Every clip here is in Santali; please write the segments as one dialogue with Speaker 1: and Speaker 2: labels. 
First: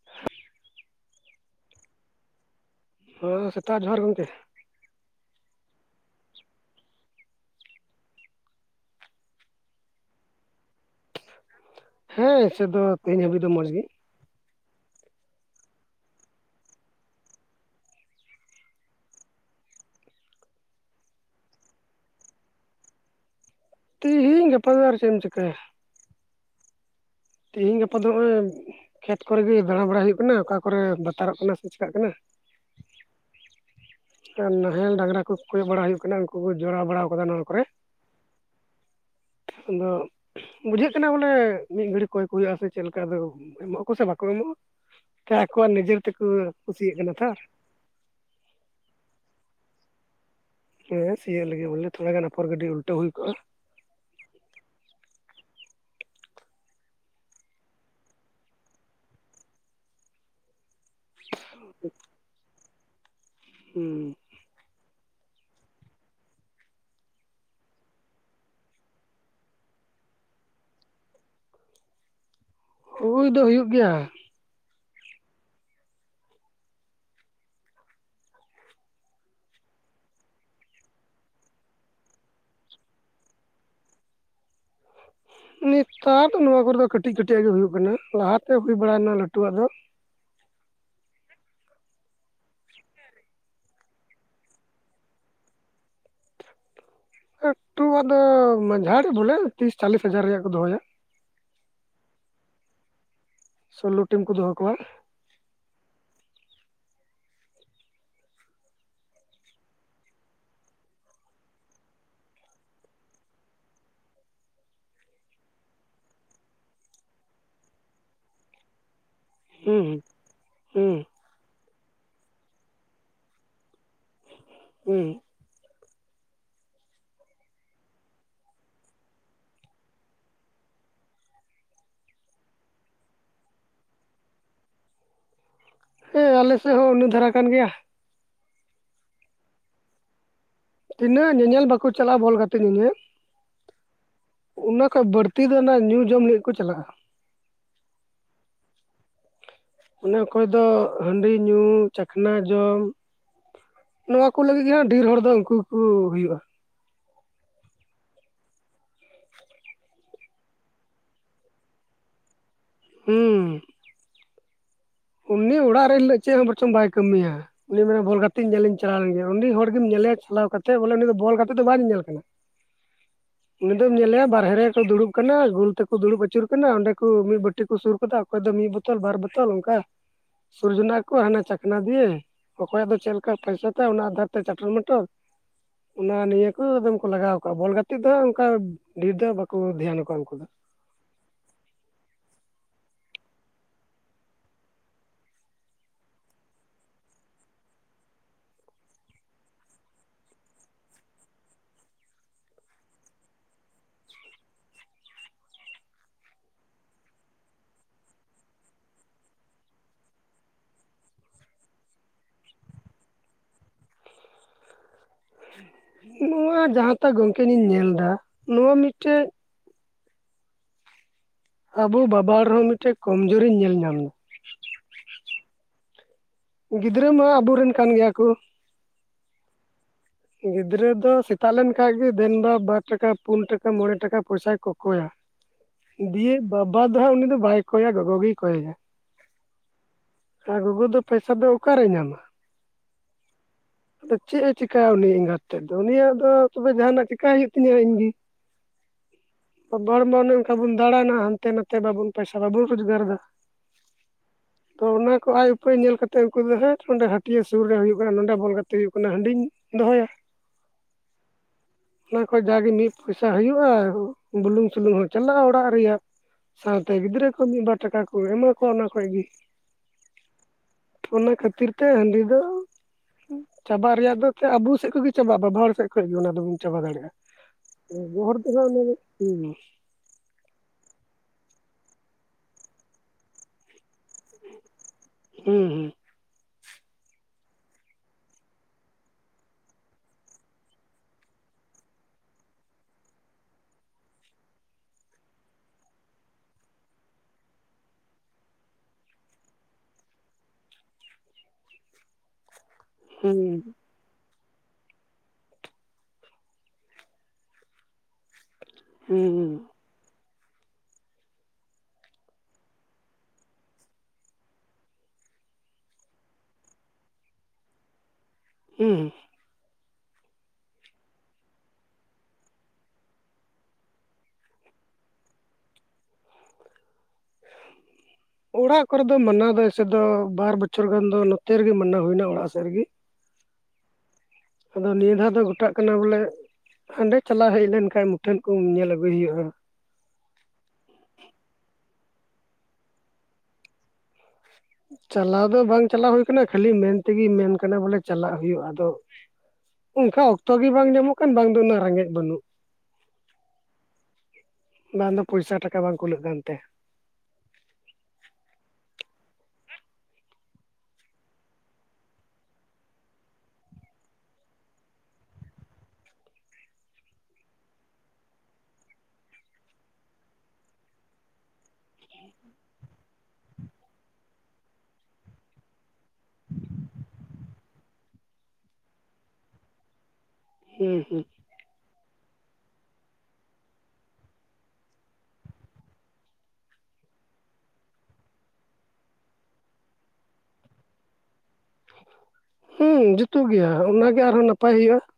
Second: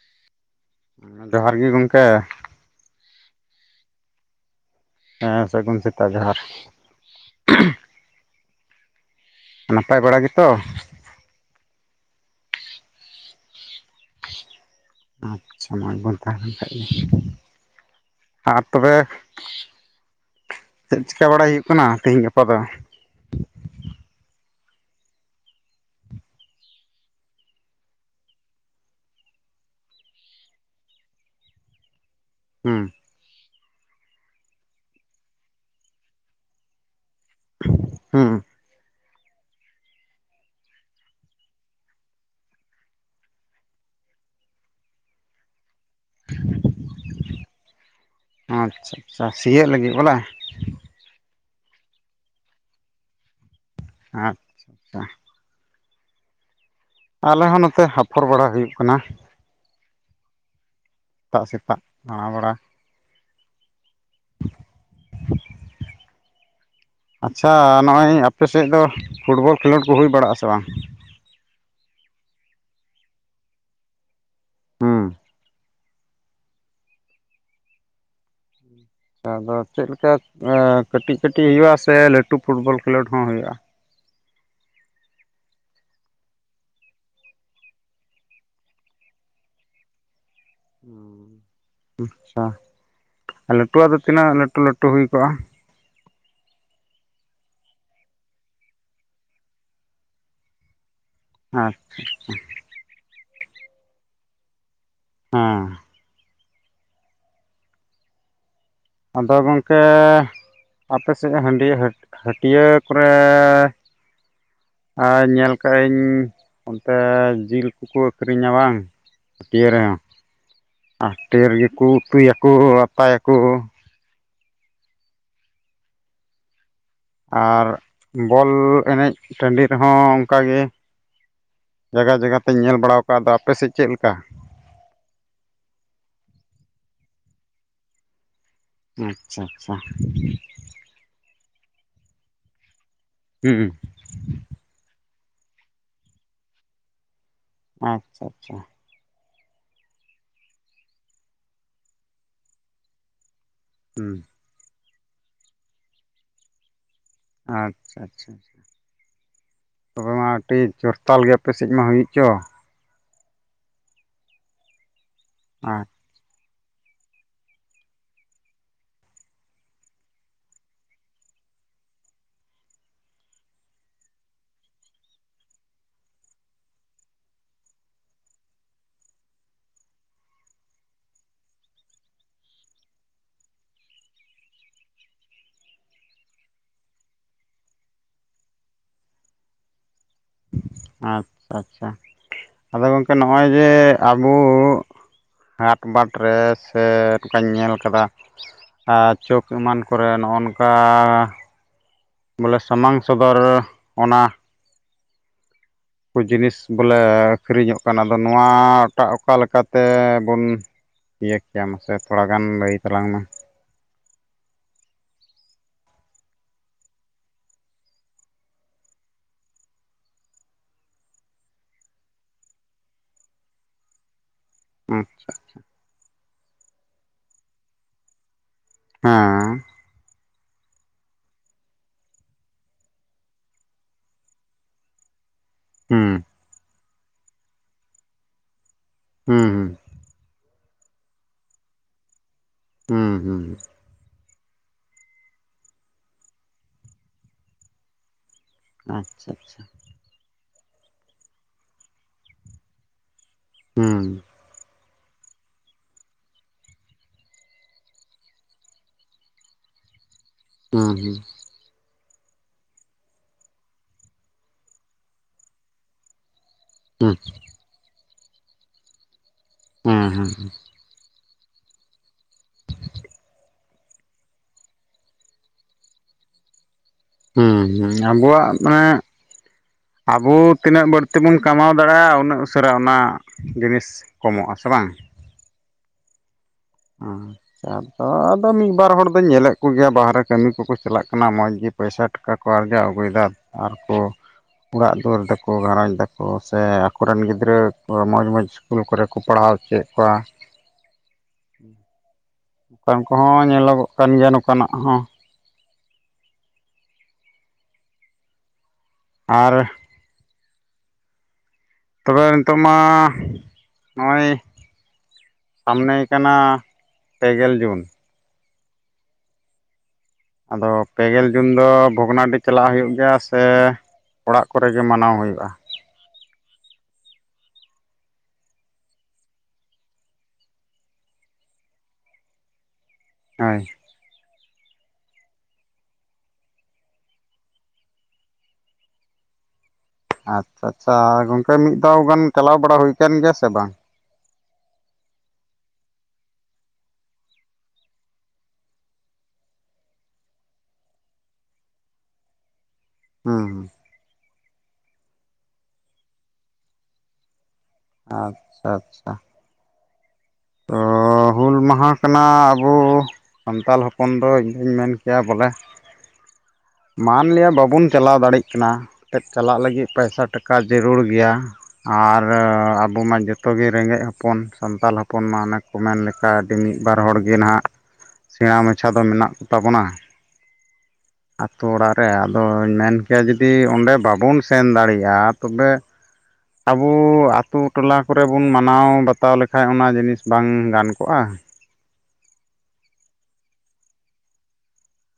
Speaker 1: [inaudible]
Speaker 2: ᱡᱚᱦᱟᱨ ᱜᱮ ᱜᱚᱝᱠᱮ᱾
Speaker 1: ᱦᱳᱭ ᱥᱮᱛᱟᱜ ᱡᱚᱦᱟᱨ ᱜᱚᱝᱠᱮ᱾
Speaker 2: ᱦᱮ ᱥᱟᱜᱩᱱ ᱥᱮᱛᱟᱜ ᱡᱚᱦᱟᱨ᱾ ᱱᱟᱯᱟᱭ ᱵᱟᱲᱟ ᱜᱮ ᱛᱚ?
Speaker 1: ᱦᱳᱭ ᱥᱮᱫᱚ ᱛᱮᱦᱮᱧ ᱦᱟᱹᱵᱤᱡ ᱫᱚ ᱢᱚᱸᱡᱽ ᱜᱮ᱾
Speaker 2: ᱟᱪᱪᱷᱟ ᱢᱚᱸᱡᱽ ᱵᱚᱱ ᱛᱟᱦᱮᱸᱞᱮᱱ ᱠᱷᱟᱡ ᱜᱮ, ᱟᱨ ᱛᱚᱵᱮ ᱪᱮᱫ ᱪᱤᱠᱟᱹ ᱵᱟᱲᱟᱭ ᱦᱩᱭᱩᱜ ᱠᱟᱱᱟ ᱛᱤᱦᱤᱧ ᱜᱟᱯᱟ ᱫᱚ?
Speaker 1: ᱛᱤᱦᱤᱧ ᱜᱟᱯᱟ ᱫᱚ ᱟᱨ ᱪᱮᱫ ᱮᱢ ᱪᱤᱠᱟᱭᱟ? ᱛᱤᱦᱤᱧ ᱜᱟᱯᱟ ᱫᱚ ᱱᱚᱜᱼᱚᱭ ᱠᱷᱮᱛ ᱠᱚᱨᱮᱜ ᱜᱮ ᱫᱟᱬᱟ ᱵᱟᱹᱲᱟᱭ ᱦᱩᱭᱩᱜ ᱠᱟᱱᱟ ᱚᱠᱟ ᱠᱚᱨᱮ ᱵᱟᱛᱟᱨᱚᱜ ᱠᱟᱱᱟ ᱥᱮ ᱪᱮᱠᱟᱜ ᱠᱟᱱᱟ᱾
Speaker 2: ᱦᱮᱸ
Speaker 1: ᱱᱟᱦᱮᱞ ᱰᱟᱝᱽᱨᱟ ᱠᱚᱸᱭᱚᱜ ᱵᱟᱲᱟ ᱦᱩᱭᱩᱜᱹ ᱠᱟᱱᱟ ᱩᱱᱠᱩ ᱠᱚ ᱡᱚᱲᱟ ᱵᱟᱲᱟᱣ [unintelligible] ᱵᱟᱲᱟ ᱠᱚᱨᱮ
Speaker 2: ᱦᱩᱸ
Speaker 1: ᱱᱚᱣᱟ ᱵᱩᱡᱷᱟᱹᱜ ᱠᱟᱱᱟ ᱵᱚᱞᱮ ᱢᱤᱫ ᱜᱷᱟᱹᱲᱤ ᱚᱠᱚᱭ ᱠᱚ ᱦᱩᱭᱩᱜᱼᱟ ᱥᱮ ᱪᱮᱫ ᱞᱮᱠᱟ ᱫᱚ ᱮᱢᱚᱜ ᱟᱠᱚ ᱥᱮ ᱵᱟᱠᱚ ᱮᱢᱚᱜᱼᱟ ᱥᱮ ᱟᱠᱚᱣᱟᱜ ᱱᱤᱡᱮᱨ ᱛᱮᱸᱠᱚ ᱠᱩᱥᱤᱭᱟᱜ ᱠᱟᱱᱟ ᱛᱷᱚ?
Speaker 2: ᱟᱪᱪᱷᱟ ᱟᱪᱪᱷᱟ ᱥᱤᱭᱳᱜ ᱞᱟᱹᱜᱤᱫ ᱵᱚᱞᱮ?
Speaker 1: ᱦᱮᱸ ᱥᱤᱭᱳᱜ ᱞᱟᱹᱜᱤᱫ ᱵᱚᱞᱮ ᱛᱷᱚᱲᱟ ᱜᱟᱱ ᱟᱯᱷᱚᱨ ᱜᱟᱹᱰᱤ ᱩᱞᱴᱟ ᱦᱩᱭ ᱠᱚᱜᱼᱟ᱾
Speaker 2: [unintelligible] [inaudible] ᱟᱞᱮ ᱦᱚᱸ ᱱᱚᱛᱮ ᱟᱯᱷᱚᱨ ᱵᱟᱲᱟ ᱦᱩᱭᱩᱜ ᱠᱟᱱᱟ ᱾ ᱥᱮᱛᱟᱜ ᱥᱮᱛᱟᱜ ᱫᱟᱬᱟᱵᱟᱲᱟ ᱾
Speaker 1: ᱦᱩᱸ᱾
Speaker 2: ᱟᱪᱪᱷᱟ ᱱᱚᱜᱼᱚᱭ ᱟᱯᱮ ᱥᱮᱫ ᱫᱚ ᱯᱷᱩᱴᱵᱚᱞ ᱠᱷᱮᱞᱳᱰ ᱠᱚ ᱦᱩᱭ ᱵᱟᱲᱟᱜ ᱟᱥᱮ ᱵᱟᱝ?
Speaker 1: ᱦᱩᱭ ᱫᱚ ᱦᱩᱭᱩᱜ ᱜᱮᱭᱟ ᱾
Speaker 2: ᱦᱩᱸ ᱾ ᱟᱫᱚ ᱪᱮᱫ ᱞᱮᱠᱟ ᱠᱟᱹᱴᱤᱡ ᱠᱟᱹᱴᱤᱡ ᱦᱩᱭᱩᱜᱼᱟ ᱥᱮ ᱞᱟᱹᱴᱩ ᱯᱷᱩᱴᱵᱚᱞ ᱠᱷᱮᱞᱳᱰ ᱦᱚᱸ ᱦᱩᱭᱩᱜᱼᱟ?
Speaker 1: ᱱᱮᱛᱟᱨ ᱫᱚ ᱱᱚᱣᱟ ᱠᱚᱨ ᱫᱚ ᱠᱟᱹᱴᱤᱡ ᱠᱟᱹᱴᱤᱡ ᱟ ᱜᱮ ᱦᱳᱭᱳᱜ ᱠᱟᱱᱟ ᱞᱟᱦᱟ ᱛᱮ ᱦᱩᱭ ᱵᱟᱲᱟᱭᱱᱟ ᱞᱟᱹᱴᱩᱣᱟᱜ ᱫᱚ ᱾
Speaker 2: ᱟᱪᱪᱷᱟ, ᱞᱟᱹᱴᱩᱣᱟᱜ ᱫᱚ ᱛᱤᱱᱟᱹᱜ ᱞᱟᱹᱴᱩ ᱞᱟᱹᱴᱩ ᱦᱩᱭ ᱠᱚᱜᱼᱟ?
Speaker 1: ᱮᱠᱴᱩᱣᱟᱜ ᱫᱚ ᱢᱟᱡᱷᱟᱲᱤ ᱵᱚᱞᱮ ᱛᱤᱥ ᱪᱟᱞᱞᱤᱥ ᱦᱟᱡᱟᱨ ᱨᱮᱭᱟᱜ ᱠᱚ ᱫᱚᱦᱚᱭᱟ ᱾
Speaker 2: ᱟᱪᱪᱷᱟ ᱟᱪᱪᱷᱟ ᱾
Speaker 1: ᱥᱳᱞᱞᱳ ᱴᱤᱢ ᱠᱚ ᱫᱚᱦᱚ ᱠᱚᱣᱟ ᱾
Speaker 2: ᱦᱮᱸ ᱟᱫᱚ ᱜᱚᱢᱠᱮ ᱟᱯᱮ ᱥᱮᱫ ᱦᱟᱺᱰᱤ ᱦᱟᱹᱴᱭᱟᱹ ᱠᱚᱨᱮ ᱟᱨ ᱧᱮᱞ ᱠᱟᱜ-ᱟᱹᱧ ᱚᱱᱛᱮ ᱡᱤᱞ ᱠᱚᱠᱚ ᱟᱹᱠᱷᱨᱤᱧᱟ ᱵᱟᱝ? ᱦᱟᱹᱴᱭᱟᱹ
Speaker 1: ᱦᱩᱸ
Speaker 2: ᱨᱮᱦᱚᱸ
Speaker 1: ᱦᱩᱸ
Speaker 2: ᱟᱨ ᱦᱟᱹᱴᱤᱭᱟᱹ ᱨᱮᱜᱮ ᱠᱚ ᱩᱛᱩᱭᱟᱠᱚ ᱟᱛᱟᱭᱟᱠᱚ ᱾
Speaker 1: ᱦᱩᱸ ᱾
Speaker 2: ᱟᱨ ᱵᱚᱞ ᱮᱱᱮᱡ ᱴᱟᱺᱰᱤ ᱨᱮᱦᱚᱸ ᱚᱱᱠᱟ ᱜᱮ ᱾ ᱡᱟᱜᱟ ᱡᱟᱜᱟ ᱛᱮᱧ ᱧᱮᱞ ᱵᱟᱲᱟᱣ ᱟᱠᱟᱫ ᱟᱫᱚ ᱟᱯᱮᱥᱮᱫ ᱪᱮᱫ ᱞᱮᱠᱟ?
Speaker 1: ᱦᱮᱸ ᱟᱞᱮᱥᱮᱫ ᱦᱚᱸ ᱩᱱᱟᱹ ᱫᱷᱟᱨᱟ ᱠᱟᱱ ᱜᱮᱭᱟ ᱾
Speaker 2: ᱟᱪᱪᱷᱟ ᱟᱪᱪᱷᱟ ᱾
Speaker 1: ᱛᱤᱱᱟᱹᱜ ᱧᱮ-ᱧᱮᱞ ᱵᱟᱠᱚ ᱪᱟᱞᱟᱜᱼᱟ ᱵᱚᱞ ᱜᱟᱛᱮᱜ ᱧᱮ-ᱧᱮᱞ
Speaker 2: ᱦᱩᱸ ᱾
Speaker 1: ᱚᱱᱟ ᱠᱷᱚᱱᱚᱡ ᱵᱟᱹᱲᱛᱤ ᱫᱚ ᱚᱱᱟ ᱧᱩ ᱡᱚᱢ ᱞᱟᱹᱜᱤᱫ ᱠᱚ ᱪᱟᱞᱟᱜᱼᱟ ᱾
Speaker 2: ᱟᱪᱪᱷᱟ ᱟᱪᱪᱷᱟ ᱾
Speaker 1: ᱚᱱᱮ ᱚᱠᱚᱭ ᱫᱚ ᱦᱟᱺᱰᱤ ᱧᱩ ᱪᱟᱠᱷᱱᱟ ᱡᱚᱢ
Speaker 2: ᱦᱩᱸ
Speaker 1: ᱱᱚᱣᱟ ᱠᱩ ᱞᱟᱹᱜᱤᱫ ᱜᱮ ᱦᱟᱸᱜ ᱰᱷᱮᱨ ᱦᱚᱲ ᱫᱚ ᱩᱱᱠᱩ ᱠᱚ ᱦᱩᱭᱩᱜᱼᱟ ᱾
Speaker 2: ᱟᱪᱪᱷᱟ ᱟᱪᱪᱷᱟ ᱾ ᱛᱚᱵᱮ ᱢᱟ ᱟᱹᱰᱤ ᱪᱚᱨᱛᱟᱞ ᱜᱮ ᱟᱯᱮᱥᱮᱫ ᱢᱟ ᱦᱩᱭᱩᱜ ᱪᱚ ᱾
Speaker 1: ᱦᱩᱸ ᱾ ᱩᱱᱤ ᱚᱲᱟᱜ ᱨᱮ
Speaker 2: ᱟᱪᱪᱷᱟ
Speaker 1: ᱦᱤᱞᱳᱜ ᱪᱮᱫ ᱦᱚᱸ ᱵᱚᱨᱪᱷᱚᱢ ᱵᱟᱭ ᱠᱟᱹᱢᱤᱭᱟ ᱾ ᱩᱱᱤ ᱢᱟᱱᱮ ᱵᱚᱞ ᱜᱟᱛᱮᱜ ᱧᱮᱞᱤᱧ ᱪᱟᱞᱟᱣ ᱞᱮᱱ ᱜᱮ ᱩᱱᱤ ᱦᱚᱲ ᱜᱮᱢ ᱧᱮᱞᱮᱭᱟ ᱪᱟᱞᱟᱣ ᱠᱟᱛᱮᱫ ᱵᱚᱞᱮ ᱩᱱᱤ ᱫᱚ ᱵᱚᱞ ᱜᱟᱛᱮᱜ ᱫᱚ ᱵᱟᱹᱭ ᱧᱮ-ᱧᱮᱞ ᱠᱟᱱᱟ ᱾ [inaudible] ᱩᱱᱤ ᱫᱚᱢ ᱧᱮᱞᱮᱭᱟ ᱵᱟᱨᱦᱮ ᱨᱮ ᱠᱚ ᱫᱩᱲᱩᱵ ᱠᱟᱱᱟ ᱜᱳᱞ ᱛᱮᱠᱚ ᱫᱩᱲᱩᱵ ᱟᱹᱪᱩᱨ ᱠᱟᱱᱟ ᱚᱸᱰᱮ ᱠᱚ ᱢᱤᱫ ᱵᱟᱹᱴᱤ ᱠᱚ ᱥᱩᱨ ᱠᱟᱫᱟ ᱚᱠᱚᱭ ᱫᱚ ᱢᱤᱫ ᱵᱳᱛᱚᱞ ᱵᱟᱨ ᱵᱳᱛᱚᱞ ᱚᱱᱠᱟ ᱾ ᱥᱩᱨ ᱡᱚᱱᱟ ᱟᱠᱚ ᱦᱟᱱᱟ ᱪᱟᱠᱷᱱᱟ ᱫᱤᱭᱮ ᱾ ᱚᱠᱚᱭᱟᱜ ᱫᱚ ᱪᱮᱫ ᱞᱮᱠᱟ ᱯᱚᱭᱥᱟ ᱛᱟᱭ ᱚᱱᱟ ᱟᱫᱷᱟᱨ ᱛᱮ ᱪᱟᱴᱚᱨ ᱢᱟᱴᱚᱨ ᱚᱱᱟ ᱱᱤᱭᱟᱹ ᱠᱚ ᱟᱫᱚᱢ ᱠᱚ ᱞᱟᱜᱟᱣ ᱠᱟᱜᱼᱟ ᱵᱚᱞ ᱜᱟᱛᱮᱜ ᱫᱚ ᱚᱱᱠᱟ ᱰᱷᱤᱨ ᱫᱚ ᱵᱟᱠᱚ ᱫᱷᱮᱭᱟᱱ ᱠᱚᱣᱟ ᱩᱱᱠᱩ ᱫᱚ ᱾
Speaker 2: ᱟᱪᱪᱷᱟ ᱟᱪᱪᱷᱟ ᱟᱫᱚ ᱜᱚᱝᱠᱮ ᱱᱚᱜᱼᱚᱭ ᱡᱮ ᱟᱵᱚ ᱦᱟᱴ-ᱵᱟᱴ ᱨᱮ ᱥᱮ ᱱᱚᱝᱠᱟᱧ ᱧᱮᱞ ᱠᱟᱫᱟ ᱟᱸ ᱪᱚᱠ ᱮᱢᱟᱱ ᱠᱚᱨᱮ ᱱᱚᱜᱼᱚᱱᱠᱟᱻ ᱵᱚᱞᱮ ᱥᱟᱢᱟᱝ ᱥᱚᱫᱚᱨ ᱚᱱᱟ ᱠᱚ ᱡᱤᱱᱤᱥ ᱵᱚᱞᱮ ᱟᱹᱠᱷᱨᱤᱧᱚᱜ ᱠᱟᱱᱟ ᱟᱫᱚ ᱱᱚᱣᱟᱴᱟᱜ ᱚᱠᱟ ᱞᱮᱠᱟ ᱛᱮᱵᱚᱱ ᱤᱭᱟᱹ ᱠᱮᱭᱟ ᱢᱟᱥᱮ ᱛᱷᱚᱲᱟ ᱜᱟᱱ ᱞᱟᱹᱭ ᱛᱟᱞᱟᱝ ᱢᱮ ᱾
Speaker 1: ᱱᱚᱣᱟ ᱡᱟᱦᱟᱸ ᱴᱟᱜ ᱜᱚᱝᱠᱮ ᱞᱤᱧ ᱧᱮᱞ ᱫᱟ ᱱᱚᱣᱟ ᱢᱤᱫᱴᱮᱡ ᱟᱵᱚ ᱵᱟᱵᱟ ᱦᱚᱲ ᱨᱮᱦᱚᱸ ᱢᱤᱫᱴᱮᱡ ᱠᱚᱢ ᱡᱚᱨᱤᱧ ᱧᱮᱞ ᱧᱟᱢ ᱫᱟ ᱾
Speaker 2: ᱟᱪᱪᱷᱟ ᱾
Speaker 1: ᱜᱤᱫᱽᱨᱟᱹ ᱢᱟ ᱟᱵᱚ ᱨᱮᱱ ᱠᱟᱱ ᱜᱮᱭᱟ ᱠᱚ ᱾
Speaker 2: ᱦᱮᱸ ᱾
Speaker 1: ᱜᱤᱫᱽᱨᱟᱹ ᱫᱚ ᱥᱮᱛᱟᱜ ᱞᱮᱱᱠᱷᱟᱡ ᱜᱮ ᱫᱮᱱᱵᱟ ᱵᱟᱨ ᱴᱟᱠᱟ ᱯᱩᱱ ᱴᱟᱠᱟ ᱢᱚᱬᱮ ᱴᱟᱠᱟ ᱯᱚᱭᱥᱟᱭ ᱠᱚᱠᱚᱭᱟ
Speaker 2: ᱦᱩᱸ
Speaker 1: ᱾ ᱫᱤᱭᱮ ᱵᱟᱵᱟ ᱫᱚ ᱦᱟᱸᱜ ᱩᱱᱤ ᱫᱚ ᱵᱟᱭ ᱠᱚᱭᱟ ᱜᱚᱜᱚ ᱜᱮᱭ ᱠᱚᱭᱟ᱾
Speaker 2: ᱦᱩᱸ ᱦᱩᱸ
Speaker 1: ᱟᱨ ᱜᱚᱜᱚ ᱫᱚ ᱯᱚᱭᱥᱟ ᱫᱚ ᱚᱠᱟᱨᱮ ᱧᱟᱢᱟ᱾
Speaker 2: ᱦᱩᱸ ᱦᱩᱸ
Speaker 1: ᱪᱮᱫ ᱮ ᱪᱤᱠᱟᱭᱟ᱾ ᱪᱤᱠᱟ ᱩᱱᱤ ᱮᱸᱜᱟᱛ ᱛᱮᱫ ᱫᱚ ᱩᱱᱤᱭᱟᱜ ᱫᱚ ᱛᱚᱵᱮ ᱡᱟᱦᱟᱱᱟᱜ ᱪᱤᱠᱮᱟᱭ ᱦᱩᱭᱩᱜ ᱛᱤᱧᱟᱹ ᱤᱧᱜᱮ
Speaker 2: ᱟᱪᱪᱷᱟ ᱟᱪᱪᱷᱟ
Speaker 1: ᱵᱟᱵᱟ ᱦᱚᱲ ᱚᱱᱮ ᱚᱱᱠᱟ ᱵᱚᱱ ᱫᱟᱬᱟᱱᱟ ᱦᱟᱱᱛᱮ ᱱᱟᱛᱮ ᱵᱟᱵᱚᱱ ᱯᱚᱭᱥᱟ ᱵᱟᱵᱚᱱ ᱨᱳᱡᱽᱜᱟᱨ ᱮᱫᱟ᱾
Speaker 2: ᱦᱩᱸ
Speaker 1: [unintelligible] ᱛᱚ ᱚᱱᱟ ᱠᱚ ᱟᱡ ᱩᱯᱟᱹᱭ ᱧᱮᱞ ᱠᱟᱛᱮᱫ ᱩᱱᱠᱩ ᱫᱚ ᱦᱮᱸᱴ ᱱᱚᱸᱰᱮ ᱦᱟᱹᱴᱤᱭᱟᱹᱟᱹ ᱥᱩᱨ ᱨᱮ ᱦᱩᱭᱩᱜ ᱠᱟᱱᱟ ᱱᱚᱰᱮ ᱵᱚᱞ ᱜᱟᱛᱮ ᱦᱩᱭᱩᱜ ᱠᱟᱱᱟ ᱦᱟᱺᱰᱤ ᱫᱚᱦᱚᱭᱟ᱾
Speaker 2: ᱦᱩᱸ ᱦᱩᱸ
Speaker 1: [unintelligible] ᱚᱱᱟ ᱠᱷᱚᱡ ᱡᱟᱜᱮ ᱢᱤᱫ ᱯᱚᱭᱥᱟ ᱦᱩᱭᱩᱜᱼᱟ, ᱵᱩᱞᱩᱝ ᱥᱩᱱᱩᱝ ᱦᱚᱸ ᱪᱟᱞᱟᱜᱼᱟ ᱚᱲᱟᱜ ᱨᱮᱭᱟᱜ ᱥᱟᱶᱛᱮ
Speaker 2: ᱦᱩᱸ
Speaker 1: ᱜᱤᱫᱽᱨᱟᱹ ᱠᱚ ᱢᱤᱫᱵᱟᱨ ᱴᱟᱠᱟ ᱠᱚ ᱮᱢᱟ ᱠᱚᱣᱟ ᱚᱱᱟ ᱠᱷᱚᱡ ᱜᱮ᱾
Speaker 2: ᱦᱩᱸ ᱦᱩᱸ ᱦᱩᱸ
Speaker 1: ᱚᱱᱟ ᱠᱷᱟᱹᱛᱤᱨ ᱛᱮ ᱦᱟᱺᱰᱤ ᱫᱚ ᱪᱟᱵᱟᱜ ᱨᱮᱭᱟᱜ ᱫᱚ ᱟᱵᱚ ᱥᱮᱫ ᱠᱷᱚᱡ ᱜᱮ ᱪᱟᱵᱟᱜᱼᱟ ᱵᱟᱵᱟ ᱦᱚᱲ ᱥᱮᱫ ᱠᱷᱚᱡ ᱜᱮ ᱚᱱᱟ ᱫᱚᱵᱚᱱ ᱪᱟᱵᱟ ᱫᱟᱲᱮᱭᱟᱜᱼᱟ᱾
Speaker 2: ᱦᱮᱸ ᱦᱮᱸ
Speaker 1: ᱜᱚᱜᱚ ᱦᱚᱲ ᱫᱚ
Speaker 2: ᱟᱵᱚᱣᱟᱜ
Speaker 1: ᱦᱟᱸᱜ ᱚᱱᱟ
Speaker 2: ᱢᱟᱱᱮ
Speaker 1: ᱦᱩᱸ
Speaker 2: ᱟᱵᱚ ᱛᱤᱱᱟᱹᱜ ᱵᱟᱹᱲᱛᱤ ᱵᱚᱱ ᱠᱟᱢᱟᱣ ᱫᱟᱲᱮᱭᱟᱜᱼᱟ ᱩᱱᱟᱹᱜ ᱩᱥᱟᱹᱨᱟ ᱚᱱᱟ ᱡᱤᱱᱤᱥ ᱠᱚᱢᱚᱜᱼᱟ ᱥᱮ ᱵᱟᱝ
Speaker 1: ᱦᱮᱸ ᱦᱩᱸ
Speaker 2: ᱟᱪᱪᱷᱟ ᱟᱫᱚ ᱟᱫᱚ ᱢᱤᱫ ᱵᱟᱨ ᱦᱚᱲ ᱫᱚᱧ ᱧᱮᱞᱮᱫ ᱠᱚᱜᱮᱭᱟ ᱵᱟᱦᱨᱮ ᱠᱟᱹᱢᱤ ᱠᱚᱠᱚ ᱪᱟᱞᱟᱜ ᱠᱟᱱᱟ ᱢᱚᱡᱽ ᱜᱮ᱾ ᱯᱚᱭᱥᱟ ᱴᱟᱠᱟ ᱠᱚ ᱟᱨᱡᱟᱣ ᱟᱹᱜᱩᱭᱮᱫᱟ ᱟᱨ ᱠᱚ ᱚᱲᱟᱜ ᱫᱩᱣᱟᱹᱨ ᱫᱟᱠᱚ ᱜᱷᱟᱨᱚᱸᱡᱽ ᱫᱟᱠᱚ ᱥᱮ ᱟᱠᱚᱨᱮᱱ ᱜᱤᱫᱽᱨᱟᱹ ᱠᱚ ᱢᱚᱡᱽ ᱢᱚᱡᱽ ᱤᱥᱠᱩᱞ ᱠᱚᱨᱮ ᱠᱚ ᱯᱟᱲᱦᱟᱣ ᱚᱪᱚᱭᱮᱫ ᱠᱚᱣᱟ᱾ ᱱᱚᱝᱠᱟᱱ
Speaker 1: ᱦᱩᱸ
Speaker 2: ᱠᱚᱦᱚᱸ ᱧᱮᱞᱚᱜᱚᱜ ᱠᱟᱱ ᱜᱮᱭᱟ ᱱᱚᱝᱠᱟᱱᱟᱜ ᱦᱚᱸ
Speaker 1: ᱦᱩᱸᱦᱩᱸ
Speaker 2: ᱟᱨ ᱛᱚᱵᱮ ᱱᱤᱛᱚᱜ ᱢᱟ ᱱᱚᱜᱼᱚᱭ ᱥᱟᱢᱱᱮᱭ ᱠᱟᱱᱟ ᱯᱮᱜᱮᱞ ᱡᱩᱱ
Speaker 1: ᱦᱩᱸᱦᱩᱸ
Speaker 2: ᱟᱫᱚ ᱯᱮᱜᱮᱞ ᱡᱩᱱ ᱫᱚ ᱵᱷᱚᱜᱽᱱᱟᱰᱤ ᱪᱟᱞᱟᱜ ᱦᱩᱭᱩᱜ ᱜᱮᱭᱟ ᱥᱮ ᱚᱲᱟᱜ ᱠᱚᱨᱮ ᱜᱮ ᱢᱟᱱᱟᱣ ᱦᱩᱭᱩᱜᱼᱟ᱾
Speaker 1: [unintelligible] ᱚᱲᱟᱜ ᱠᱚᱨᱮ ᱫᱚ ᱢᱟᱱᱟ ᱫᱚ ᱮᱥᱮ ᱫᱚ ᱵᱟᱨ ᱵᱚᱪᱷᱚᱨ ᱜᱟᱱ ᱫᱚ ᱱᱚᱛᱮ ᱨᱮᱜᱮ ᱢᱟᱱᱟᱣ ᱦᱩᱭᱱᱟ ᱚᱲᱟᱜ ᱥᱮᱫ ᱨᱮᱜᱮ᱾
Speaker 2: ᱦᱳᱭ
Speaker 1: ᱟᱫᱚ ᱱᱤᱭᱟᱹ ᱫᱷᱟᱣ ᱫᱚ ᱜᱚᱴᱟᱜ ᱠᱟᱱᱟ ᱵᱚᱞᱮ ᱦᱟᱸᱰᱮ ᱪᱟᱞᱟᱣ ᱦᱮᱡ ᱞᱮᱱ ᱠᱷᱟᱱ ᱢᱩᱴᱷᱟᱹᱱ ᱠᱚ ᱧᱮᱞ ᱟᱹᱜᱩᱭ ᱦᱩᱭᱩᱜᱼᱟ᱾
Speaker 2: ᱟᱪᱪᱷᱟ ᱟᱪᱪᱷᱟ ᱜᱚᱝᱠᱮ ᱢᱤᱫ ᱫᱷᱟᱣ ᱜᱟᱱ ᱪᱟᱞᱟᱣ ᱵᱟᱲᱟ ᱦᱩᱭ ᱟᱠᱟᱱ ᱜᱮᱭᱟ ᱥᱮ ᱵᱟᱝ?
Speaker 1: ᱪᱟᱞᱟᱣ ᱫᱚ ᱵᱟᱝ ᱪᱟᱞᱟᱣ ᱦᱩᱭ ᱠᱟᱱᱟ ᱠᱷᱟᱹᱞᱤ ᱢᱮᱱᱛᱮᱜᱮ ᱢᱮᱱ ᱠᱟᱱᱟ ᱵᱚᱞᱮ ᱪᱟᱞᱟᱜ ᱦᱩᱭᱩᱜ-ᱟ ᱟᱫᱚ᱾ ᱚᱱᱠᱟ ᱚᱠᱛᱚ ᱜᱮ ᱵᱟᱝ ᱧᱟᱢᱚᱜ ᱠᱟᱱ ᱵᱟᱝ ᱫᱚ ᱩᱱᱟᱹᱜ ᱨᱮᱸᱜᱮᱡ ᱵᱟᱹᱱᱩᱜ
Speaker 2: ᱦᱮᱸ ᱦᱩᱸ
Speaker 1: ᱵᱟᱝ ᱫᱚ ᱯᱚᱭᱥᱟ ᱴᱟᱠᱟ ᱵᱟᱝ ᱠᱩᱞᱟᱹᱜ ᱠᱟᱱᱛᱮ
Speaker 2: ᱟᱪᱪᱷᱟ ᱟᱪᱪᱷᱟ ᱚ ᱦᱩᱞ ᱢᱟᱦᱟ ᱠᱟᱱᱟ ᱟᱵᱚ ᱥᱟᱱᱛᱟᱲ ᱦᱚᱯᱚᱱ ᱫᱚ ᱤᱧᱫᱩᱧ ᱢᱮᱱ ᱠᱮᱭᱟ ᱵᱚᱞᱮ ᱢᱟᱱᱞᱤᱭᱟ ᱵᱟᱵᱚᱱ ᱪᱟᱞᱟᱣ ᱫᱟᱲᱮᱭᱟᱜ ᱠᱟᱱᱟ᱾ ᱛᱮᱫ ᱪᱟᱞᱟᱜ ᱞᱟᱹᱜᱤᱫ ᱯᱟᱭᱥᱟᱼ ᱴᱟᱠᱟ ᱡᱟᱹᱨᱩᱲ ᱜᱮᱭᱟ᱾ ᱟᱨ ᱟᱵᱚ ᱢᱟ ᱡᱚᱛᱚᱜᱮ ᱨᱮᱸᱜᱮᱡ ᱦᱚᱯᱚᱱ ᱥᱟᱱᱛᱟᱲ ᱦᱚᱯᱚᱱ ᱦᱚᱯᱚᱱ ᱢᱟ ᱚᱱᱮᱠᱚ ᱢᱮᱱ ᱞᱮᱠᱟ ᱟᱹᱰᱤ ᱢᱤᱫ ᱵᱟᱨ ᱦᱚᱲᱜᱮ ᱦᱟᱜ ᱥᱮᱬᱟ ᱢᱟᱪᱷᱟ ᱫᱚ ᱢᱮᱱᱟᱜ ᱠᱚ ᱛᱟᱵᱚᱱᱟ᱾
Speaker 1: ᱦᱩᱸ ᱦᱩᱸ
Speaker 2: ᱟᱛᱳ ᱚᱲᱟᱜ ᱨᱮ ᱟᱫᱚᱧ ᱢᱮᱱ ᱠᱮᱭᱟ ᱡᱩᱫᱤ ᱚᱸᱰᱮ ᱵᱟᱵᱚᱱ ᱥᱮᱱ ᱫᱟᱲᱮᱭᱟᱜᱼᱟ ᱛᱚᱵᱮ ᱟᱵᱚ ᱟᱛᱳ ᱴᱚᱞᱟ ᱠᱚᱨᱮ ᱵᱚᱱ ᱢᱟᱱᱟᱣ ᱵᱟᱛᱟᱣ ᱞᱮᱠᱟᱡ ᱚᱱᱟ ᱡᱤ ᱡᱤᱱᱤᱥ ᱵᱟᱝ ᱜᱟᱱ ᱠᱚᱜᱼᱟ᱾
Speaker 1: ᱦᱮᱸ ᱡᱩᱛᱩᱜ ᱜᱤᱭᱟ ᱚᱱᱟᱜ ᱜᱮ ᱟᱨᱦᱚᱸ ᱱᱟᱯᱟᱭ ᱦᱳᱭᱳᱜᱼᱟ ᱾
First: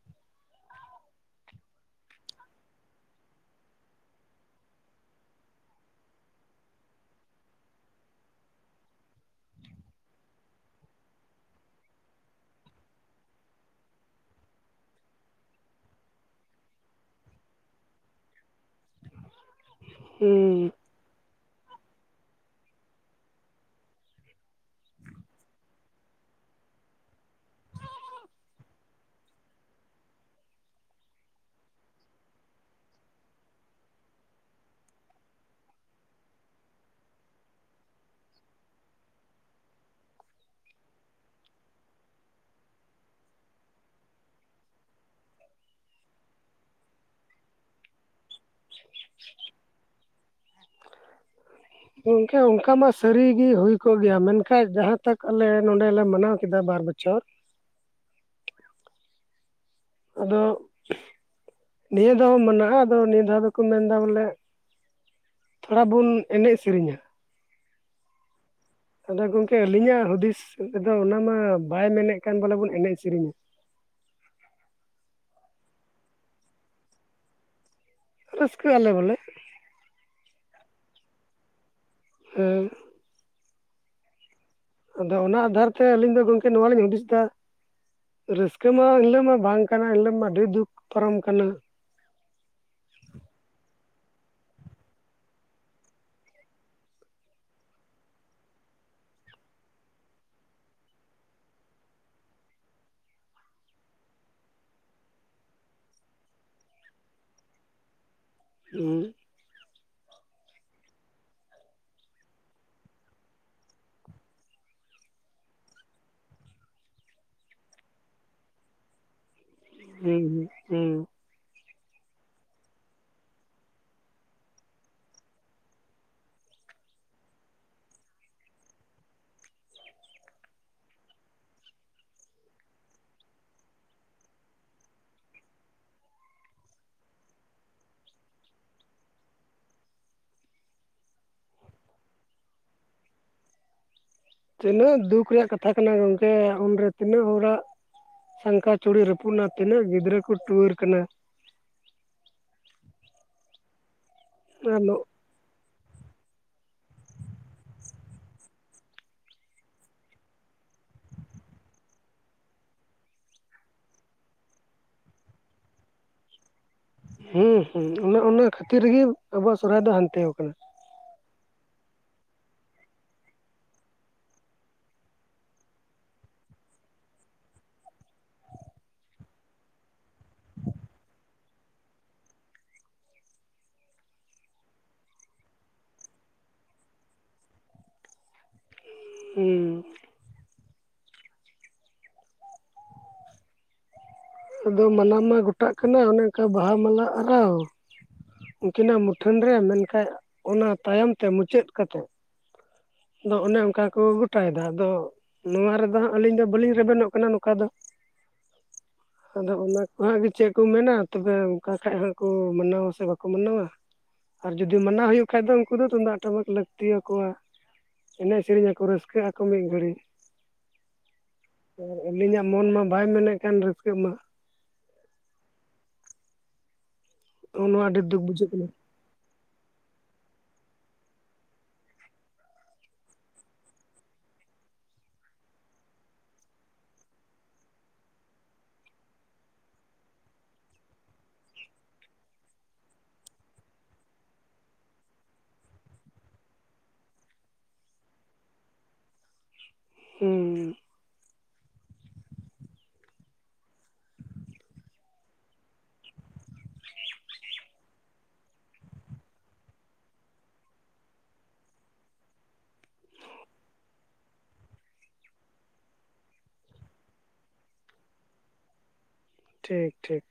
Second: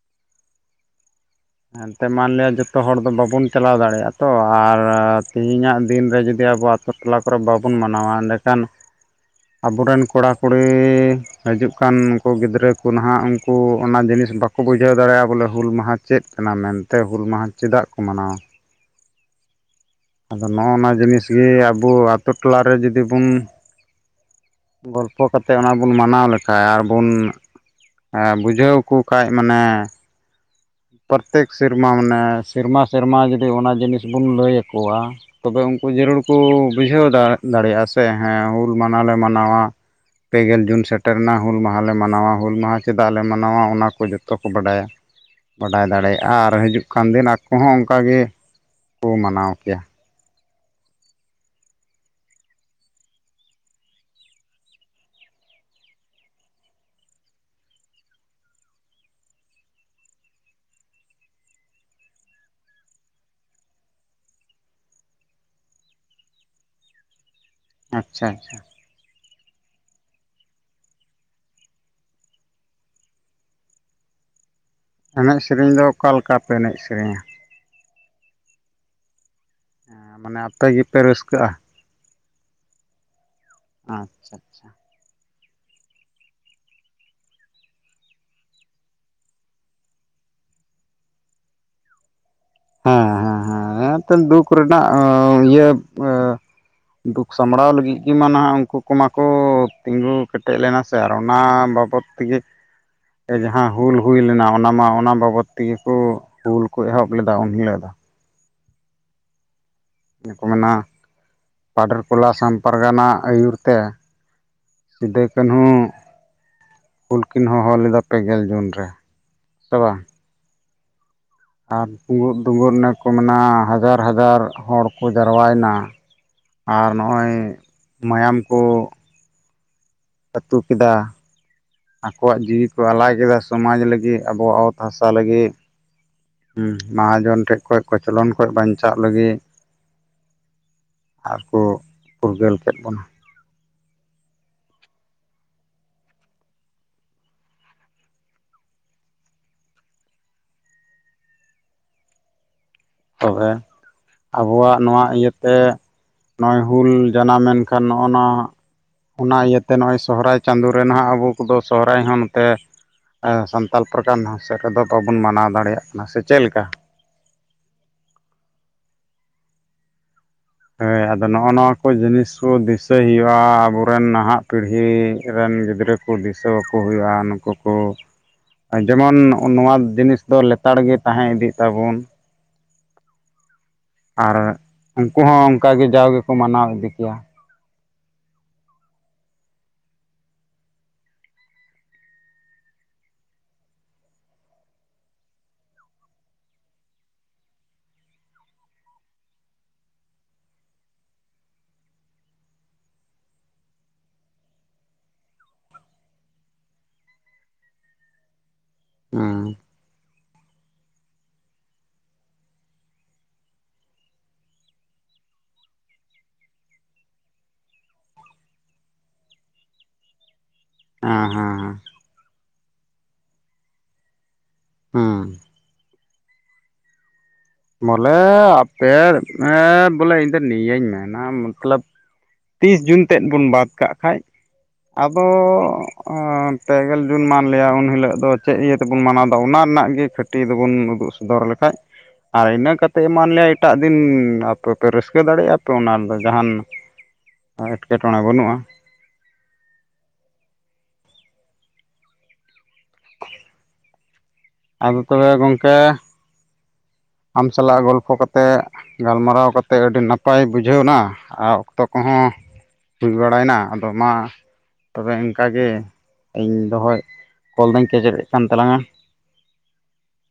Speaker 2: ᱮᱱᱛᱮᱫ ᱢᱟᱱᱞᱤᱭᱟ ᱡᱚᱛᱚ ᱦᱚᱲ ᱫᱚ ᱵᱟᱵᱚᱱ ᱪᱟᱞᱟᱣ ᱫᱟᱲᱮᱭᱟᱜᱼᱟ ᱛᱚ ᱟᱨ ᱛᱮᱦᱤᱧᱟᱜ ᱫᱤᱱ ᱨᱮ ᱡᱩᱫᱤ ᱟᱵᱚᱣᱟᱜ ᱴᱚᱞᱟ ᱠᱚᱨᱮ ᱵᱟᱵᱚᱱ ᱢᱟᱱᱟᱣᱟ ᱮᱸᱰᱮ ᱠᱷᱟᱱ ᱟᱵᱚᱨᱮᱱ ᱠᱚᱲᱟ ᱠᱩᱲᱤ, ᱦᱤᱡᱩᱜ ᱠᱟᱱ ᱩᱱᱠᱩ ᱜᱤᱫᱽᱨᱟᱹ ᱠᱚ ᱱᱟᱦᱟᱜ ᱩᱱᱠᱩ ᱚᱱᱟ ᱡᱤᱱᱤᱥ ᱵᱟᱠᱚ ᱠᱚ ᱵᱩᱡᱷᱟᱹᱣ ᱫᱟᱲᱮᱭᱟᱜᱼᱟ ᱵᱚᱞᱮ ᱦᱩᱞ ᱢᱟᱦᱟ ᱪᱮᱫ ᱠᱟᱱᱟ ᱢᱮᱱᱛᱮ ᱦᱩᱞ ᱢᱟᱦᱟ ᱪᱮᱫᱟᱜ ᱠᱚ ᱢᱟᱱᱟᱣᱟ? ᱟᱫᱚ
Speaker 1: ᱦᱩᱸ
Speaker 2: ᱱᱚᱜᱼᱚᱱᱟ ᱡᱤᱱᱤᱥ ᱜᱮ ᱟᱵᱚ ᱟᱛᱳ ᱴᱚᱞᱟ ᱨᱮ ᱡᱩᱫᱤ ᱵᱚᱱ ᱜᱚᱞᱯᱷᱚ ᱠᱟᱛᱮᱜ ᱚᱱᱟ ᱵᱚᱱ ᱢᱟᱱᱟᱣ ᱞᱮᱠᱷᱟᱱ ᱟᱨᱵᱚᱱ ᱵᱩᱡᱷᱟᱹᱣ ᱠᱚ ᱠᱷᱟᱡ ᱢᱟᱱᱮ ᱯᱨᱚᱛᱮᱠ ᱥᱮᱨᱢᱟ ᱢᱟᱱᱮ ᱥᱮᱨᱢᱟ, ᱥᱮᱨᱢᱟ ᱡᱩᱫᱤ ᱚᱱᱟ ᱡᱤᱱᱤᱥ ᱵᱚᱱ ᱞᱟᱹᱭ ᱠᱚᱣᱟ᱾ ᱛᱚᱵᱮ ᱩᱝᱠᱩ ᱡᱟᱹᱨᱩᱲ ᱠᱚ ᱵᱩᱡᱷᱟᱹᱣ ᱫᱟᱲᱮᱭᱟᱜᱼᱟ ᱥᱮ ᱦᱮᱸ ᱦᱩᱞ ᱢᱟᱱᱟᱞᱮ ᱢᱟᱱᱟᱣᱟ᱾ ᱯᱮᱜᱮᱞ ᱡᱩᱱ ᱥᱮᱴᱮᱨᱮᱱᱟ, ᱦᱩᱞ ᱢᱟᱦᱟᱞᱮ ᱢᱟᱱᱟᱣᱟ ᱦᱩᱞ ᱢᱟᱦᱟ ᱪᱮᱫᱟᱜ ᱞᱮ ᱢᱟᱱᱟᱣᱟ ᱚᱱᱟᱠᱚ ᱡᱚᱛᱚ ᱠᱚ ᱵᱟᱰᱟᱭᱟ᱾ ᱵᱟᱰᱟᱭ ᱫᱟᱲᱮᱭᱟᱜᱼᱟ ᱟᱨ ᱦᱤᱡᱩᱜ ᱠᱟᱱ ᱫᱤᱱ ᱟᱠᱚ ᱦᱚᱸ ᱚᱱᱠᱟ ᱜᱮ ᱠᱚ ᱢᱟᱱᱟᱣ ᱠᱮᱭᱟ᱾
Speaker 1: ᱜᱚᱝᱠᱮ ᱚᱱᱠᱟ ᱢᱟ ᱥᱟᱹᱨᱤ ᱜᱤ ᱦᱩᱭ ᱠᱚᱜ ᱜᱮᱭᱟ ᱢᱮᱱᱠᱷᱟᱡ ᱡᱟᱦᱟᱸ ᱛᱟᱜ ᱟᱞᱮ ᱱᱚᱰᱮᱞᱮ ᱢᱟᱱᱟᱣ ᱠᱮᱫᱟ ᱵᱟᱨ ᱵᱚᱪᱷᱚᱨ ᱟᱫᱚ ᱱᱤᱭᱟᱹ ᱫᱷᱟᱣ ᱢᱟᱱᱟᱜᱼᱟ ᱟᱫᱚ ᱱᱤᱭᱟᱹ ᱫᱷᱟᱣ ᱫᱚᱠᱚ ᱢᱮᱱᱫᱟ ᱵᱚᱞᱮ ᱛᱷᱚᱲᱟ ᱵᱚᱱ ᱮᱱᱮᱡ ᱥᱮᱨᱮᱧᱟ᱾
Speaker 2: ᱟᱪᱪᱷᱟ ᱟᱪᱪᱷᱟ᱾
Speaker 1: ᱟᱫᱚ ᱜᱚᱝᱠᱮ ᱟᱹᱞᱤᱧᱟᱜ ᱦᱩᱫᱤᱥ ᱫᱚ ᱚᱱᱟ ᱢᱟ ᱵᱟᱭ ᱢᱮᱱᱮᱫ ᱠᱟᱱ ᱵᱚᱞᱮ ᱵᱚᱱ ᱮᱱᱮᱡ ᱥᱮᱨᱮᱧᱼᱟ᱾
Speaker 2: ᱮᱱᱮᱡ ᱥᱮᱨᱮᱧ ᱫᱚ ᱚᱠᱟ ᱞᱮᱠᱟ ᱯᱮ ᱮᱱᱮᱡ ᱥᱮᱨᱮᱧᱟ᱾
Speaker 1: ᱨᱟᱹᱥᱠᱟᱹᱜ ᱟᱞᱮ ᱵᱚᱞᱮ᱾
Speaker 2: ᱢᱟᱱᱮ ᱟᱯᱮ ᱜᱮᱯᱮ ᱨᱟᱹᱥᱠᱟᱹᱜᱼᱟ᱾
Speaker 1: ᱦᱩᱸ
Speaker 2: ᱟᱪᱪᱷᱟ ᱟᱪᱪᱷᱟ᱾
Speaker 1: ᱟᱫᱚ ᱚᱱᱟ ᱟᱫᱷᱟᱨ ᱛᱮ ᱟᱹᱞᱤᱧ ᱫᱚ ᱜᱚᱝᱠᱮ ᱱᱚᱣᱟ ᱞᱤᱧ ᱦᱩᱫᱤᱥ ᱮᱫᱟ ᱨᱟᱹᱥᱠᱟᱹ ᱢᱟ ᱮᱱᱦᱤᱞᱟᱹᱜ ᱢᱟ ᱵᱟᱝ ᱠᱟᱱᱟ ᱮᱱᱦᱤᱞᱟᱹᱜ ᱢᱟ ᱟᱹᱰᱤ ᱫᱩᱠ ᱯᱟᱨᱚᱢ ᱠᱟᱱᱟ᱾
Speaker 2: ᱦᱮᱸ ᱦᱮᱸ
Speaker 1: ᱦᱩᱸ
Speaker 2: ᱦᱮᱸ ᱮᱱᱛᱚ ᱫᱩᱠ ᱨᱮᱱᱟᱜ ᱦᱚᱸ ᱤᱭᱟᱹ ᱫᱩᱠ ᱥᱟᱢᱵᱽᱲᱟᱣ ᱞᱟᱹᱜᱤᱫ ᱜᱮᱢᱟ ᱱᱟᱦᱟᱜ ᱩᱱᱠᱩ ᱠᱚᱢᱟᱠᱚ ᱛᱤᱸᱜᱩ ᱠᱮᱴᱮᱡ ᱞᱮᱱᱟ ᱥᱮ ᱟᱨ ᱚᱱᱟ ᱵᱟᱵᱚᱛ ᱛᱤᱜᱤᱛ ᱡᱟᱦᱟᱸ ᱦᱩᱞ ᱦᱩᱭ ᱞᱮᱱᱟ ᱚᱱᱟ ᱢᱟ ᱚᱱᱟ ᱵᱟᱵᱚᱫ ᱛᱮᱜᱮ ᱠᱚ ᱦᱩᱞ ᱠᱚ ᱮᱦᱚᱵ ᱞᱮᱫ ᱫᱟ ᱩᱱ ᱦᱤᱞᱳᱜ ᱫᱚ᱾
Speaker 1: ᱦᱩᱸ
Speaker 2: ᱤᱭᱟᱹ ᱠᱚ ᱢᱮᱱᱟ, ᱯᱟᱰᱮᱨᱠᱚᱞᱟ ᱥᱟᱢ ᱯᱟᱨᱜᱟᱱᱟ ᱟᱹᱭᱩᱨ ᱛᱮ᱾ ᱥᱤᱫᱟᱹ ᱠᱟᱹᱱᱦᱩ ᱦᱩᱞ ᱠᱤᱱ ᱦᱚᱦᱚ ᱞᱮᱫᱟ ᱯᱮᱜᱮᱞ ᱡᱩᱱ ᱨᱮ ᱥᱮ ᱵᱟᱝ?
Speaker 1: ᱦᱩᱸ ᱦᱩᱸ ᱦᱩᱸ
Speaker 2: ᱟᱨ ᱯᱩᱸᱵᱩᱜ ᱰᱩᱸᱜ ᱱᱮᱠᱚ ᱢᱮᱱᱟ ᱦᱟᱡᱟᱨ ᱦᱟᱡᱟᱨ ᱦᱚᱲ ᱠᱚ ᱡᱟᱨᱣᱟᱭ ᱱᱟ᱾ ᱟᱨ ᱱᱚᱜᱼᱚᱭ ᱢᱟᱭᱟᱢ ᱠᱚ ᱟᱹᱛᱩ ᱠᱮᱫᱟ᱾ ᱟᱠᱚᱣᱟᱜ ᱡᱤᱣᱤ ᱠᱚ ᱟᱞᱟᱭ ᱠᱮᱫᱟ ᱥᱚᱢᱟᱡᱽ ᱞᱟᱹᱜᱤᱫ ᱟᱵᱚᱣᱟᱜ ᱚᱛ ᱦᱟᱥᱟ ᱞᱟᱹᱜᱤᱫ ᱢᱟᱦᱟᱡᱚᱱ ᱴᱷᱮᱡ ᱠᱷᱚᱱ ᱠᱚᱪᱞᱚᱱ ᱠᱷᱚᱱ ᱵᱟᱧᱪᱟᱜ ᱞᱟᱹᱜᱤᱫ ᱟᱨ ᱠᱚ ᱯᱷᱩᱨᱜᱟᱹᱞ ᱠᱮᱫ ᱵᱚᱱᱟ ᱾
Speaker 1: ᱛᱤᱱᱟᱹᱜ ᱫᱩᱠ ᱨᱮᱭᱟᱜ ᱠᱟᱛᱷᱟ ᱠᱟᱱᱟ ᱜᱚᱢᱠᱮ ᱩᱱᱨᱮ ᱛᱤᱱᱟᱹᱜ ᱦᱚᱲᱟᱜ ᱥᱟᱝᱠᱷᱟ ᱪᱩᱲᱤ ᱨᱟᱹᱯᱩᱫᱱᱟ ᱛᱤᱱᱟᱹᱜ ᱜᱤᱫᱽᱨᱟᱹ ᱠᱚ ᱴᱩᱣᱟᱹᱨ ᱠᱟᱱᱟ ᱾
Speaker 2: ᱛᱚᱵᱮ, ᱟᱵᱚᱣᱟᱜ
Speaker 1: ᱦᱩᱸ
Speaker 2: ᱱᱚᱣᱟ ᱤᱭᱟᱹᱛᱮ ᱱᱚᱜᱼᱚᱭ ᱦᱩᱞ ᱡᱟᱱᱟᱢ ᱢᱮᱱᱮᱱ ᱠᱷᱟᱱ ᱱᱚᱜᱼᱚᱱᱟ ᱚᱱᱟ ᱤᱭᱟᱹᱛᱮ ᱱᱚᱜᱼᱚᱭ ᱥᱚᱦᱨᱟᱭ ᱪᱟᱸᱫᱳ ᱨᱮ ᱱᱟᱦᱟᱜ ᱟᱵᱚ ᱠᱚᱫᱚ ᱥᱚᱦᱚᱨᱟᱭ ᱦᱚᱸ ᱱᱚᱛᱮ ᱥᱟᱱᱛᱟᱲ ᱯᱨᱚᱠᱟᱨ ᱥᱮᱫ ᱨᱮᱫᱚ ᱵᱟᱵᱚᱱ ᱢᱟᱱᱟᱣ ᱫᱟᱲᱮᱭᱟᱜ ᱠᱟᱱᱟ ᱥᱮ ᱪᱮᱫ ᱞᱮᱠᱟ?
Speaker 1: ᱦᱮᱸ ᱦᱮᱸ ᱚᱱᱮ ᱚᱱᱟ ᱠᱷᱟᱹᱛᱤᱨᱜᱤ ᱟᱵᱩᱣᱟᱜ ᱥᱚᱨᱦᱟᱭ ᱫᱚ ᱦᱟᱱᱛᱮ ᱟᱠᱟᱱᱟ ᱾
Speaker 2: ᱦᱮᱭ ᱟᱫᱚ ᱱᱚᱜᱼᱚ ᱱᱚᱣᱟ ᱠᱚ ᱡᱤᱱᱤᱥ ᱠᱚ ᱫᱤᱥᱟᱹᱭ ᱦᱩᱭᱩᱜᱼᱟ ᱟᱵᱚᱨᱮᱱ ᱱᱟᱦᱟᱜ ᱯᱤᱲᱦᱤ ᱨᱮᱱ ᱜᱤᱫᱽᱨᱟᱹ ᱠᱩ ᱫᱤᱥᱟᱹᱣᱟᱠᱚ ᱦᱩᱭᱩᱜᱼᱟ ᱱᱩᱠᱩ ᱠᱚ ᱡᱮᱢᱚᱱ ᱱᱚᱣᱟ ᱡᱤᱱᱤᱥ ᱫᱚ ᱞᱮᱛᱟᱲ ᱜᱮ ᱛᱟᱦᱮᱸ ᱤᱫᱤᱜ ᱛᱟᱵᱚᱱ ᱟᱨ ᱩᱱᱠᱩ ᱦᱚᱸ ᱚᱱᱠᱟᱜ ᱜᱮ ᱡᱟᱣ ᱜᱮᱠᱚ ᱢᱟᱱᱟᱣ ᱤᱫᱤ ᱠᱮᱭᱟ ᱾
Speaker 1: ᱦᱩᱸ ᱟᱫᱚ ᱢᱟᱱᱟ ᱢᱟ ᱜᱚᱴᱟᱜ ᱠᱟᱱᱟ ᱚᱱᱮ ᱚᱱᱠᱟ ᱵᱟᱦᱟ ᱢᱟᱞᱟ ᱟᱨᱟᱣ ᱾ ᱩᱱᱠᱤᱱᱟᱜ ᱢᱩᱴᱷᱟᱹᱱ ᱨᱮ, ᱢᱮᱱᱠᱟᱱ ᱚᱱᱟ ᱛᱟᱭᱚᱢ ᱛᱮ ᱢᱩᱪᱟᱹᱫ ᱠᱟᱛᱮᱫ ᱾ ᱟᱫᱚ ᱚᱱᱮ ᱚᱱᱠᱟ ᱠᱚ ᱜᱚᱴᱟᱭᱮᱫᱟ ᱟᱫᱚ ᱱᱚᱣᱟ ᱨᱮᱫᱚ ᱦᱟᱸᱜ ᱟᱹᱞᱤᱧ ᱫᱚ ᱵᱟᱹᱞᱤᱧ ᱨᱮᱵᱮᱱᱚᱜ ᱠᱟᱱᱟ ᱱᱚᱝᱠᱟ ᱫᱚ ᱾ ᱟᱫᱚ
Speaker 2: ᱦᱮᱸ
Speaker 1: ᱚᱱᱟ ᱟᱜ ᱜᱮ ᱪᱮᱫ ᱠᱚ ᱢᱮᱱᱟ ᱛᱚᱵᱮ ᱚᱱᱠᱟ ᱠᱷᱟᱱ ᱦᱚᱸ ᱠᱚ ᱢᱟᱱᱟᱣᱟ ᱥᱮ ᱵᱟᱠᱚ ᱢᱟᱱᱟᱣᱟ? ᱟᱨ ᱡᱩᱫᱤ ᱢᱟᱱᱟᱣ ᱦᱩᱭᱩᱜ ᱠᱷᱟᱟᱱ ᱫᱚ ᱩᱱᱠᱩ ᱫᱚ ᱛᱩᱢᱫᱟᱜ ᱴᱟᱢᱟᱠ ᱞᱟᱹᱠᱛᱤᱭᱟᱠᱚᱣᱟ ᱾ ᱮᱱᱮᱡ ᱥᱮᱨᱮᱧ ᱟᱠᱚ ᱨᱟᱹᱥᱠᱟᱹᱜ ᱟᱠᱚ ᱢᱤᱫ ᱜᱷᱟᱹᱲᱤᱡᱽ ᱾
Speaker 2: ᱦᱟᱸ ᱦᱟᱸ
Speaker 1: ᱟᱨ ᱟᱹᱞᱤᱧᱟᱜ ᱢᱚᱱ ᱢᱟ ᱵᱟᱭ ᱢᱮᱱᱮᱫ ᱠᱟᱱ ᱨᱟᱹᱥᱠᱟᱹᱜ ᱢᱟ ᱾
Speaker 2: ᱦᱩᱸ
Speaker 1: ᱱᱚᱜᱼᱚ ᱱᱚᱣᱟ ᱟᱹᱰᱤ
Speaker 2: ᱵᱚᱞᱮ
Speaker 1: ᱫᱩᱠ ᱵᱩᱡᱷᱟᱹᱜ ᱠᱟᱱᱟ
Speaker 2: ᱟᱯᱮ ᱵᱚᱞᱮ ᱤᱧ ᱫᱚ ᱱᱤᱭᱟᱹᱧ ᱢᱮᱱᱟ ᱢᱚᱛᱞᱚᱵ ᱛᱤᱥ ᱡᱩᱱ ᱛᱮᱫ ᱵᱚᱱ ᱵᱟᱫ ᱠᱟᱜ ᱠᱷᱟᱡ ᱟᱫᱚ ᱯᱮᱜᱮᱞ ᱡᱩᱱ ᱢᱟᱱ ᱞᱟᱹᱭᱟ ᱩᱱ ᱦᱤᱞᱳᱜ ᱫᱚ ᱪᱮᱫ ᱤᱭᱟᱹᱛᱮ ᱥᱮᱵᱚᱱ ᱢᱟᱱᱟᱣᱫᱟ ᱚᱱᱟ ᱨᱮᱱᱟᱜ ᱜᱮ ᱠᱷᱟᱹᱴᱤ ᱫᱚᱵᱚᱱ ᱩᱫᱩᱜ ᱥᱚᱫᱚᱨ ᱞᱮᱠᱟᱱ ᱟᱨ ᱤᱱᱟᱹᱛᱮᱫ ᱮᱢᱟᱱ ᱞᱮᱭᱟ ᱮᱴᱟᱜ ᱫᱤᱱ ᱟᱯᱮ ᱯᱮ ᱨᱟᱹᱥᱠᱟᱹ ᱫᱟᱲᱮᱭᱟᱜᱼᱟ ᱯᱮ ᱚᱱᱟ ᱨᱮᱫᱚ ᱡᱟᱦᱟᱱ ᱮᱴᱠᱮᱴᱚᱬᱮ ᱵᱟᱹᱱᱩᱜᱼᱟ ᱾
Speaker 1: ᱦᱩᱸ
Speaker 2: [unintelligible] ᱟᱫᱚ ᱛᱚᱵᱮ ᱜᱚᱢᱠᱮ ᱟᱢ ᱥᱟᱞᱟᱜ ᱜᱚᱞᱯᱷᱚ ᱠᱟᱛᱮᱫ ᱜᱟᱞᱢᱟᱨᱟᱣ ᱠᱟᱛᱮᱫ ᱟᱹᱰᱤ ᱱᱟᱯᱟᱭ ᱵᱩᱡᱷᱟᱹᱣᱱᱟ ᱟᱨ ᱚᱠᱛᱚ ᱠᱚᱦᱚᱸ ᱦᱩᱭ ᱵᱟᱲᱟᱭᱮᱱᱟ ᱟᱫᱚ ᱢᱟ ᱛᱚᱵᱮ ᱤᱱᱠᱟᱜᱮ ᱤᱧ ᱫᱚᱦᱚᱭ ᱠᱚᱞ ᱫᱚᱩᱧ ᱠᱮᱪᱮᱨᱮᱫ ᱠᱟᱱ ᱛᱟᱞᱟᱝᱼᱟ ᱾
Speaker 1: ᱴᱷᱤᱠ ᱴᱷᱤᱠ